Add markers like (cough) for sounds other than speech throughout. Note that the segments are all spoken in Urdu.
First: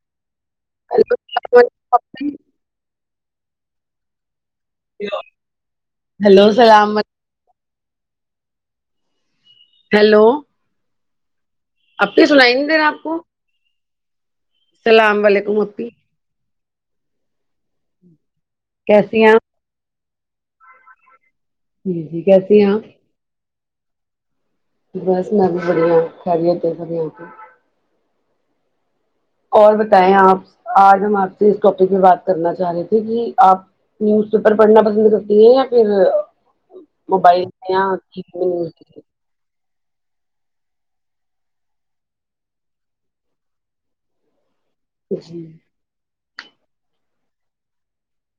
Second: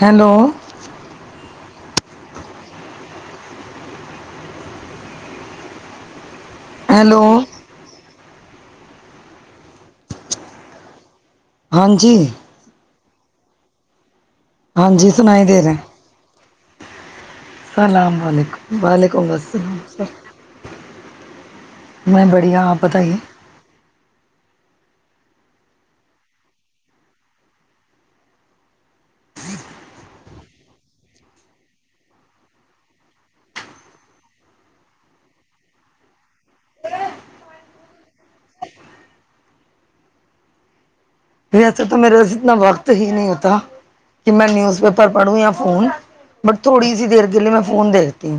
ہیلو اپڑ (unintelligible) ہلو السلام ع ہیلو ہیلو ہاں جی آپنی سنائیں گے دیرا آپ کو ہاں جی السلام سنا ہی دے علیکم رہا ہیں اپی السلام علیکم کیسی ہیں وعلیکم السلام آپ جی جی میں کیسی بڑھیا ہیں آپ بتائیے بس میں بھی بڑھیا خریت س آ کی (unintelligible) اور بتائیں آپ آج ہم آپ سے اس ٹاپک میں بات کرنا چاہ رہے تھے کہ آپ نیوز پیپر پڑھنا پسند کرتی ہیں یا پھر موبال سے یا (unintelligible) پھر ایسے تو میرے اتنا وقت ہی نہیں ہوتا کہ میں نیوز پیپر پڑھوں جی یا فون بٹ تھوڑی سی دیر کے لیے میں فون دیکھتی ہوں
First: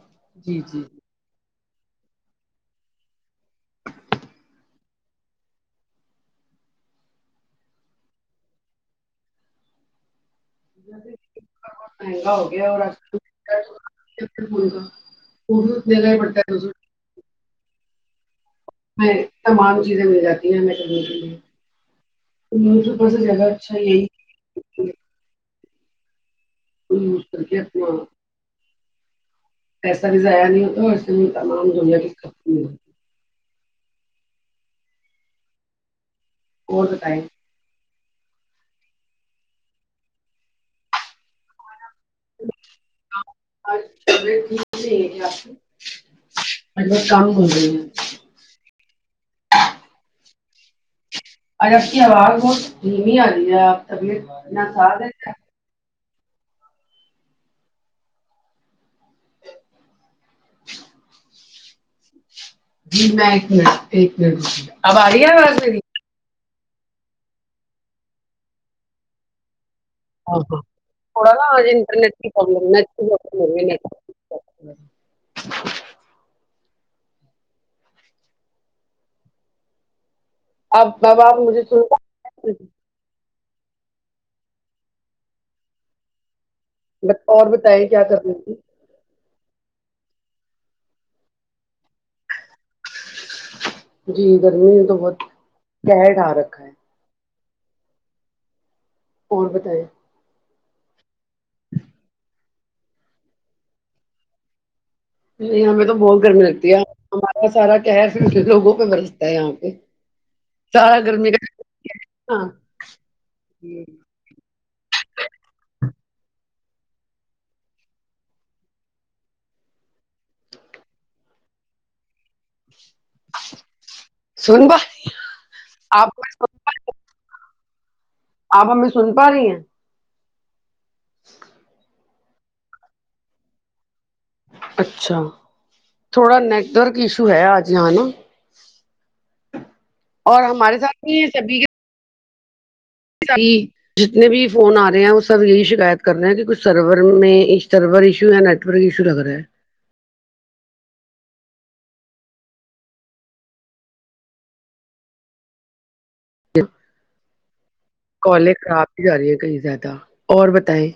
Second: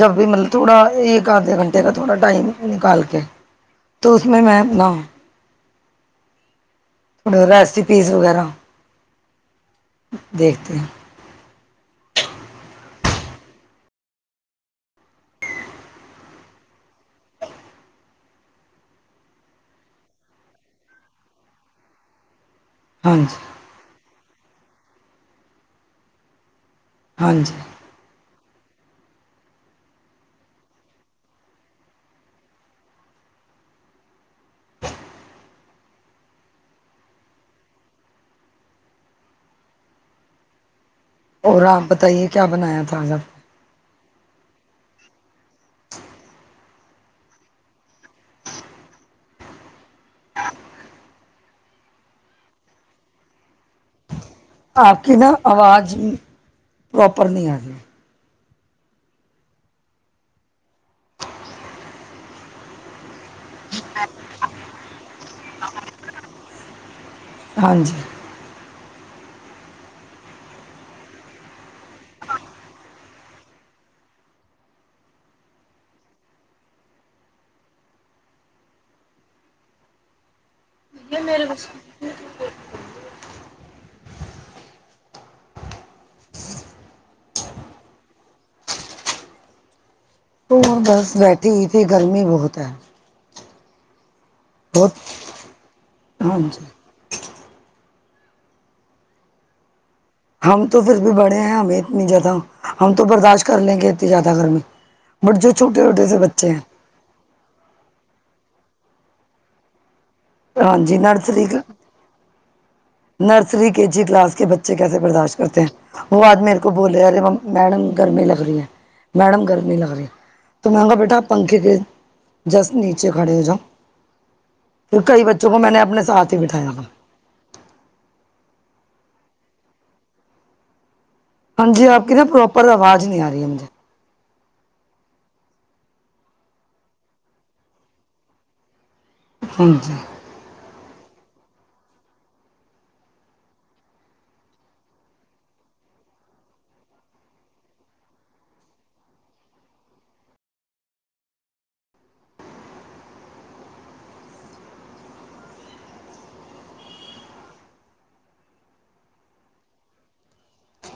جب بھی مطلب جی تھوڑا جی ایک آدھا گھنٹہ دیکھا تھوڑا ٹائم نکال کے تو اس میں م اپنا ریسپیز وغیرا دیکھتے ہیں مہنگا ہو گیا اورا (unintelligible) میں تمام چیزیں مل جاتی ہیں میں کے اوپر ہاں سے جی جگہ اچھا جی کو یوز ہاں کر جی کے آپ کو پیسا بھی ضائع نہیں ہوتا اور اسس تمام دنیا ک مل ہے اور بتائیں اور آپ بتائیے کیا بنایا تھا آ آب (unintelligible) (inaudible) (unintelligible) (inaudible) اور اب کی آواز بہت دھیمی آ رہی ہے آپ طبیعت نے ناساز آپ ہے کی نا کیا آواز پراپر نہیں آ رہی جی میں ایک منٹ ایک منٹ اب آ رہی ہے آواز میری ہاں جی تھوڑا نا انٹرنیٹ کی پرابلم نیٹ بلم ہو نٹ آپ بابا آپ مجھے س اور بتے کیا کرنی تھی تو بس بیٹھی ہی تھی گرمی بہت ہے جی گرمی نے تو بہت قہر ڑھا ہاں جی ہے اور بتائییں ہم تو پھر بھی بڑے ہیں ہمیں اتنی جیادہ ہم تو برداشت کر لیں گے اتنی زیادہ گر میں نہیں ہمیں تو بہت گرمی لگتی ہے ہمارا سارا کہر پ لوگوں پہ برستا ہے یہاں پہ ہاں جی سارا گرمی نرسری کا ہاں نرسری کے جی کلاس کے بچے اچھے کیسے برداشت کرتے ہیں وہ آج میرے کو بول رہے ارے میڈم گر میں لگ رہی ہے میڈم گر نہیں لگ رہی تو میںگا بیٹا پنکھے کے جس نیچے کھڑے ہو جاؤ سن پا پھر کئی بچوں کو میں نے اپنے آپ ساتھ ہی بٹھایا تھا آپ ہمیں سن پا رہی ہیں (inaudible) ہاں جی آپ کی نا پروپر آواز نہیں آ رہی ہے مجھے اچھا تھوڑا نیٹورک ایشو ہے آج ہے نا ہمم اور ہمارے ساتھ ہی سبھی کے جی جتنے بھی فون آ رہے ہیں وہ سب یہی شکایت کر رہے ہیں کہ کچھ سرور میں سرور ایشو ہے نیٹ سرور ایشو لگ رہا ہے (inaudible) کالے خراب ہی جا رہی ہے کہئی زیادہ اور بتائیں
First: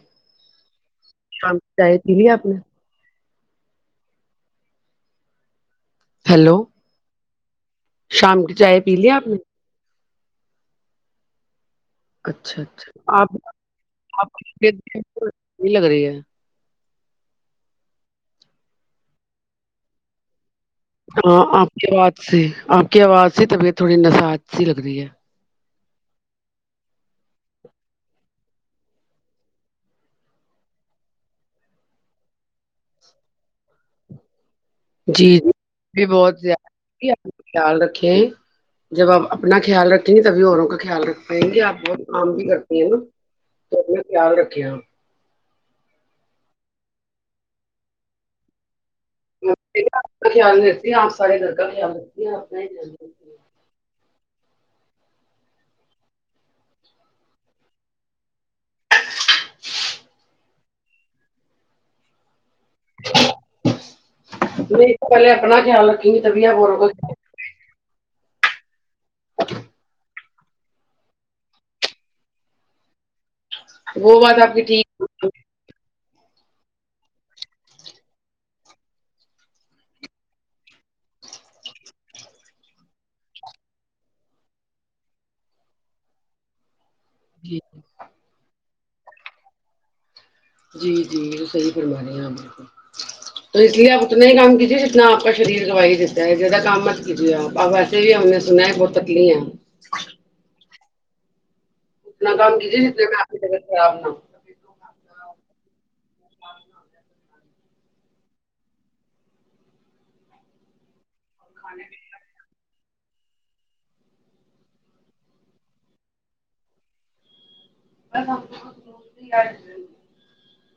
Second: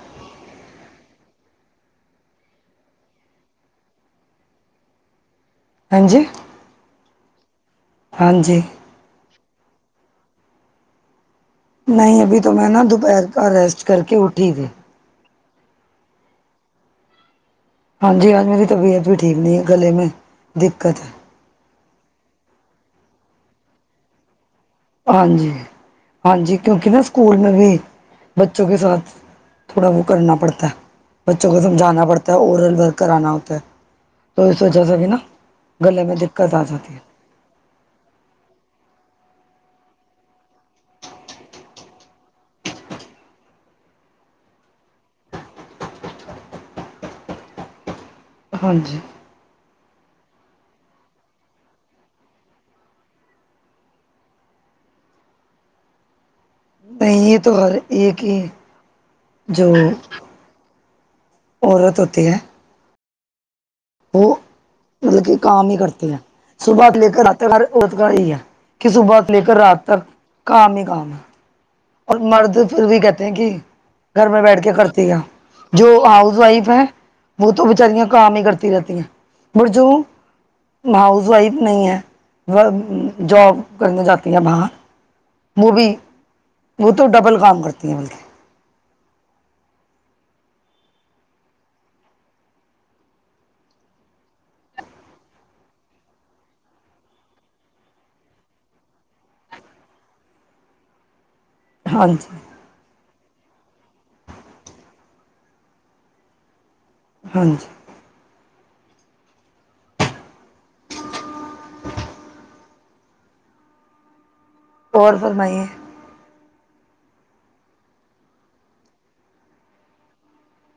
شام چی کی لی آپ نے ہاں جی ہیلو ہاں شام کی جی چائے پی ل آپ نے نہیں ابھی تو اچھا میں نا اچھا دوپہر آپ کا ریسٹ کر کے اٹھی تھی آپھیتی لگ رہی ہے (unintelligible) ہاں جی ہج میری طبیعت بھی ٹھیک نہیں ہے گلے میں دقت ہے ہاں آپ کی آواز سے آپ کی آواز سے طبیعت تھوڑی نژاج سی لگ رہی ہے ہاں جی ہاں جی کیونکہ نہا اسکول میں بھی بچوں کے ساتھ تھوڑا وہ کرنا پڑتا ہے بچوں کو سمجھانا پڑتا ہے اورل ورک کرانا ہوتا ہے تو اس وجہ سے بھی نا جی جی گلے بھی میں بہت دقت آ زیادہ جاتی ہے اپنا خیال رکھے جب آپ اپنا خیال رکھیں گی تبھی اوروں کا خیال رکھ پائیں گے آپ بہت کام بھی کرتی ہیں نا توا خیال رکھے ہاں جی کا خیال نہیں رکھتی آپ ساریے لرگا کا خیال رکھتی ہیں اپنا ہی (unintelligible) (unintelligible) نہیں یہ تو ہر یہ کہ جو عورت ہوتی ہے وہ میں تو مطلب پہلے کہ اپنا خیال رکھیں گی تبیا بوروں کا (unintelligible) ورتکار یہی ہے کہ صبح لے کر رات تک کام ہی کام ہے اور مرد پھر بھی کہتے ہیں کہ وہ گھر بات میں آپ بیٹھ کی کے ٹھیک کرتی ہے جو ہاؤس وائف ہے وہ تو بچاریاں کام ہی کرتی رہتی ہیں پر جو ہاؤس وائف نہیں ہے جاب کرنے جاتی ہے باہر وہ بھی وہ تو ڈبل جی کام کرتی ہیں بلکہ جی جی صحیح پرم رہے ہے آاں میرے کو بچ (inaudible) تو اس لیے آپ اتنا ہی کام کیجیے جتنا آپ کا شریر گوائی ہی دیتا ہے جدا کام مت کیجیے آپ بس آ نے سنا ہے بہت تکلی آ ہاں جی دام کسیے آشی ا سامنا (unintelligible) ہ (unintelligible) ہاں جی ان (unintelligible) اور فرمائیے ب ہمپ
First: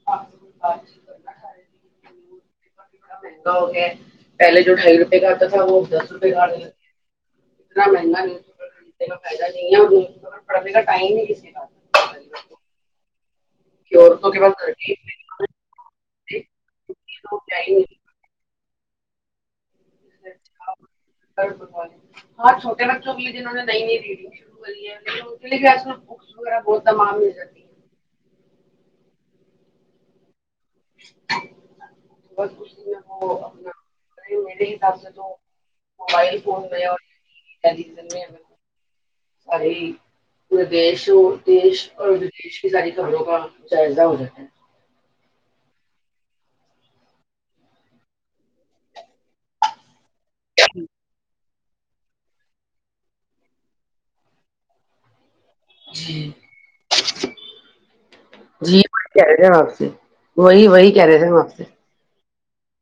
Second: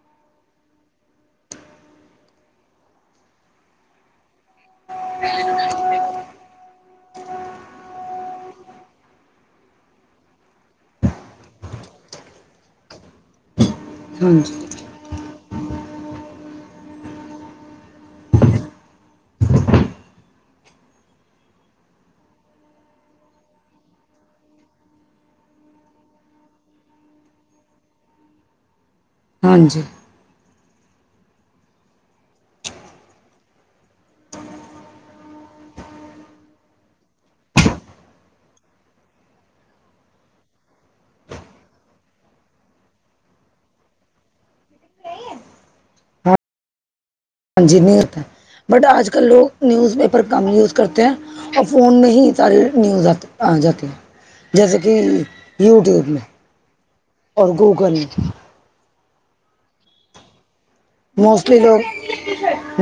بات کرنا (unintelligible) اوکے (unintelligible) پہلے جو ڈھائی روپئے کا آتا تھا وہ اب دس روپیئے کا آنے لگتے ت مہن کا ف ہے پڑے کا ٹائم نہیں کسی کا (unintelligible) اور تو ہاں کی جی ترکی (unintelligible) ج (unintelligible) چبچ (inaudible) والے ہاں چھوٹے بچوں کے لیے جنہوں نے نئی نہیں د دیی (unintelligible) بکس وغہ بہت امان مل جتی ہیں (unintelligible) ہاں جی بت خش میں وہ اپنا میرے حساب سے تو (unintelligible) موبائل فون میں سارے (unintelligible) پورے دیش دیش اوردش کی ساری کہانوں کا جائزہ ہو جاتا ہے (unintelligible) جی نہیں ہوتا ہے بٹ آج کل لوگ نیوز پیپر کم یوز کرتے ہیں اور فون میں ہی ساریے نیوز آ آ جاتے ہیں جیسے کہ یوٹیوب میں جی اور گوگل میں جی وہ کہ رہ آپ سے وہی وہی کہہ رہے تھے ہم آپ موسٹلی سے لوگ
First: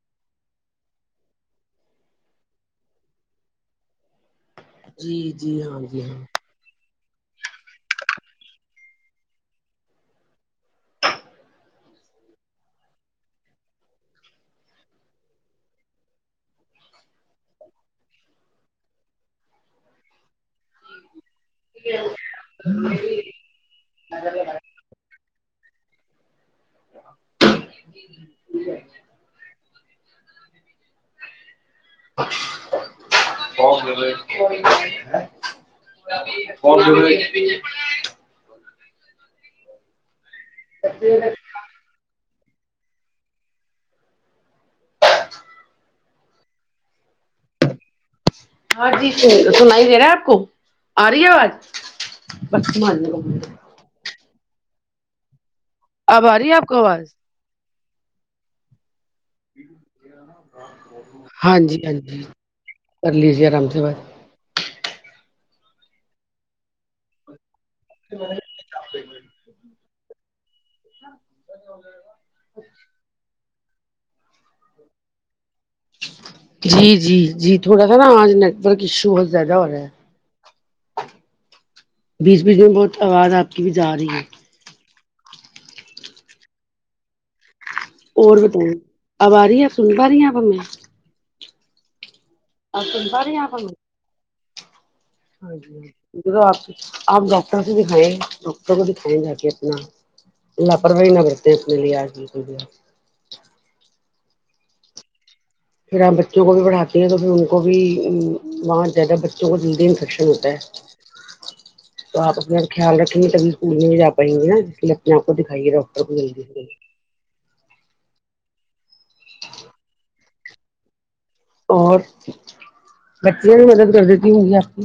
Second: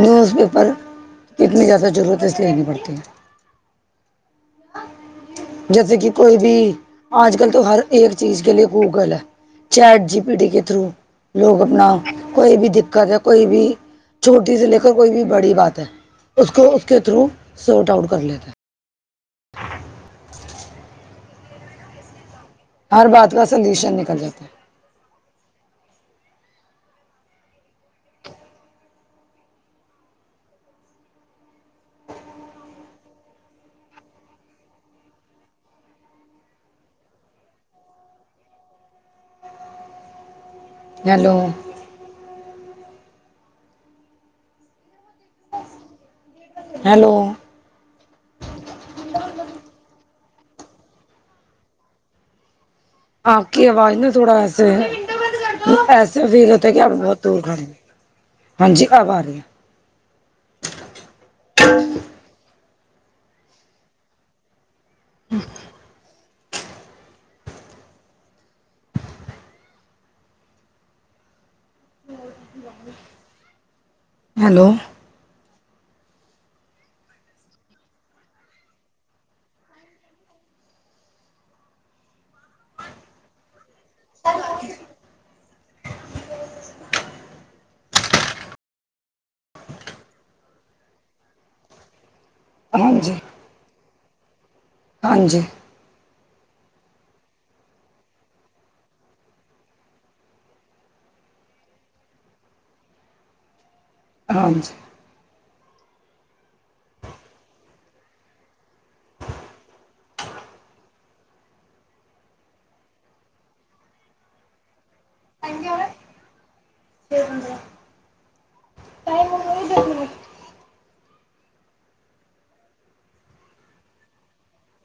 نیوز پیپر کی اتنی زیادہ ضرورت ہے اس لیےین پڑتی ہے جی جی ہاں جیسے جی کہ ہاں کوئی بھی آج کل تو ہر ایک چیز کے لیے گوگل ہے چیٹ جی پی ڈی کے تھرو لوگ اپنا کوئی بھی دقت ہے کوئی بھی چھوٹی سی لے کر کوئی بھی بڑی بات ہے اس کو اس کے تھرو سوٹ آؤٹ کر لیتے ہیں (unintelligible) ہر بات کا سلوشن نکل جاتا ہے (inaudible) (inaudible) (unintelligible) کون ہیلو (inaudible) ہیلو ہاں جی سنائی دے رہا ہے آپ کو آ رہی ہے آواز (unintelligible) آپ کی آواز ن تھوڑا ایسے ایسے اب آ بھیی رہی ہے آپ ہوتے کو کیا ہم آواز بہت رہ ہاں جی آب آ رہی ہے ہاں جی ہاں جی کر لی جی آرام سے بات (inaudible) (inaudible) (inaudible) ہیلو جی جی جی تھوڑا سا نا آج نیٹ ورک ایشو بہت زیادہ ہو رہا ہے بیچ بیچ میں بہت آواز آپ کی بھی جا رہی ہے اور بتاؤ اب ارہی ہے اب سن پا رہی ہے ہمیں اب ہاں سن جی پا رہے آپ ہمے ہاں جی آپ آپ ڈاکٹر کو دکھائےیں ڈاکٹر کو دکھائیں جا کے اپنا الا پروی نہ کرتے ہیںے آج بالکل بھی ہاں جی پھر آپ بچوں کو بھی پڑھاتے ہیں تو پھر ان کو بھی وہاں زیادہ بچوں کو جلدی انفیکشن ہوتا ہے (inaudible) تو آ اپنا خیال رکھیں گی تب اسکول نہی جا پائیے گا نا اس لیے اپنے آپ کو دکھائیے ڈاکٹر کو جلی پھر اور بچیاں بھی مدد کر دیتی ہونگی آپ کی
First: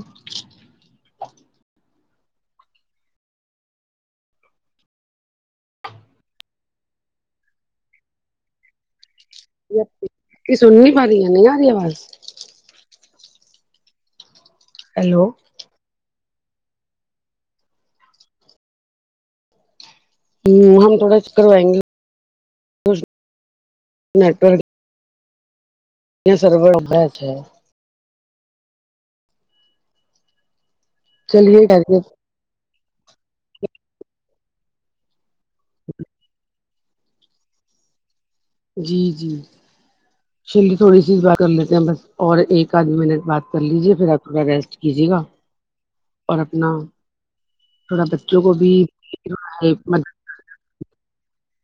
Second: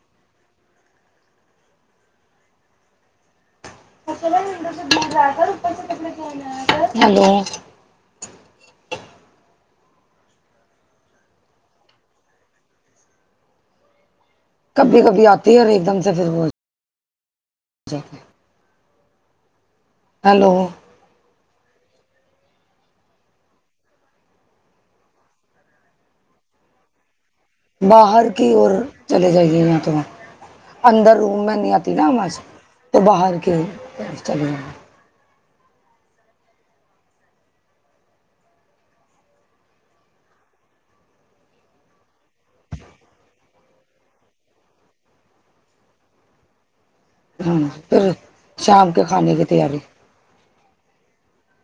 ہیلو جی اپپی سن نہیں پا رہی نہیں ارہی اواز کبھی ہیلو کبھی آتی ہے اور ایک دم سے پھر وہ ہیلو ہوں ہم تھوڑا سا کروائیں گے نیٹورک (unintelligible) باہر کی اور چلے جائیے یہاں تو اندر روم میں چلیے نہیں آتی نا خیریت اواز تو باہر کی اور چلے جاے (inaudible) جی جی (inaudible) چلیے تھوڑی سی بات کر لیتے ہیں بس اور ایک آدھ منٹ بات کر لیجیے پھر آپ تھوڑا ریسٹ کیجیے گا (inaudible) اور اپنا ہاں تھوڑا پھر بچوں کو بھی شام کے کھانے کی تیاری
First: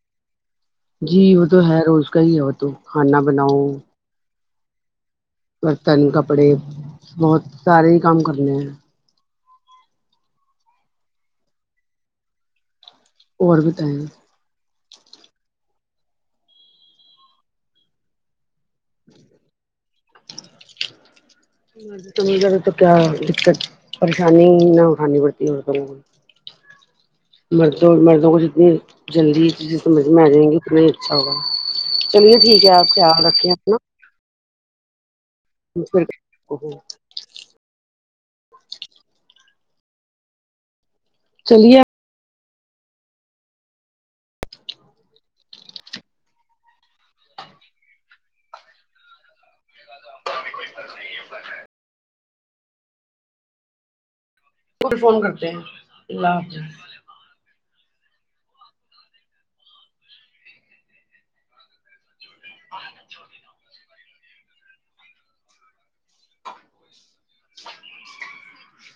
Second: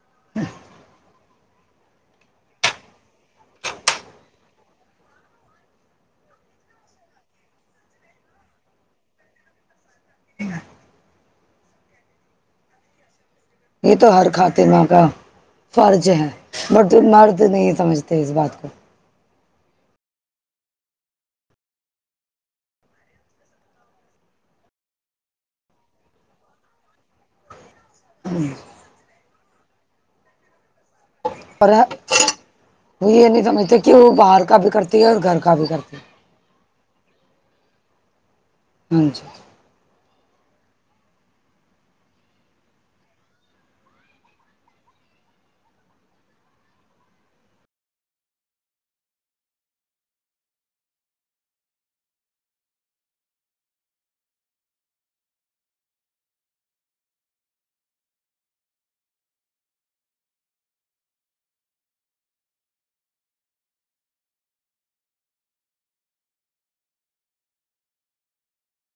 (inaudible) جی وہ تو ہے روز کا ہی ہے وہ تو کھانا بناؤ برتن کپڑے بہت سارے ہی کام کرنے ہیں اور یہ بتائیں تو ہر خا ماں کا فرض ہے لیکن مرد نہیں سمجھتے اس بات کو (inaudible) مرد سمجھ جائے تو کیا دقت پریشانی نہ اٹھانی پڑتی عورتوں کو (inaudible) مردوں مردوں کو جتنی جلدی چیزیں سمجھ میں آ جائیں گی اتنا ہی اچھا ہوگا اور چلیے ٹھیک ہے آپ خیال رکھے اپنا تو باہر کا بھی کرتی ہے اور گھر کا بھی کرتی ہے (unintelligible) (inaudible) ہاں جی چلیے (inaudible) کو بھی فون کرتے ہیں اللہ حافظ (unintelligible) (inaudible)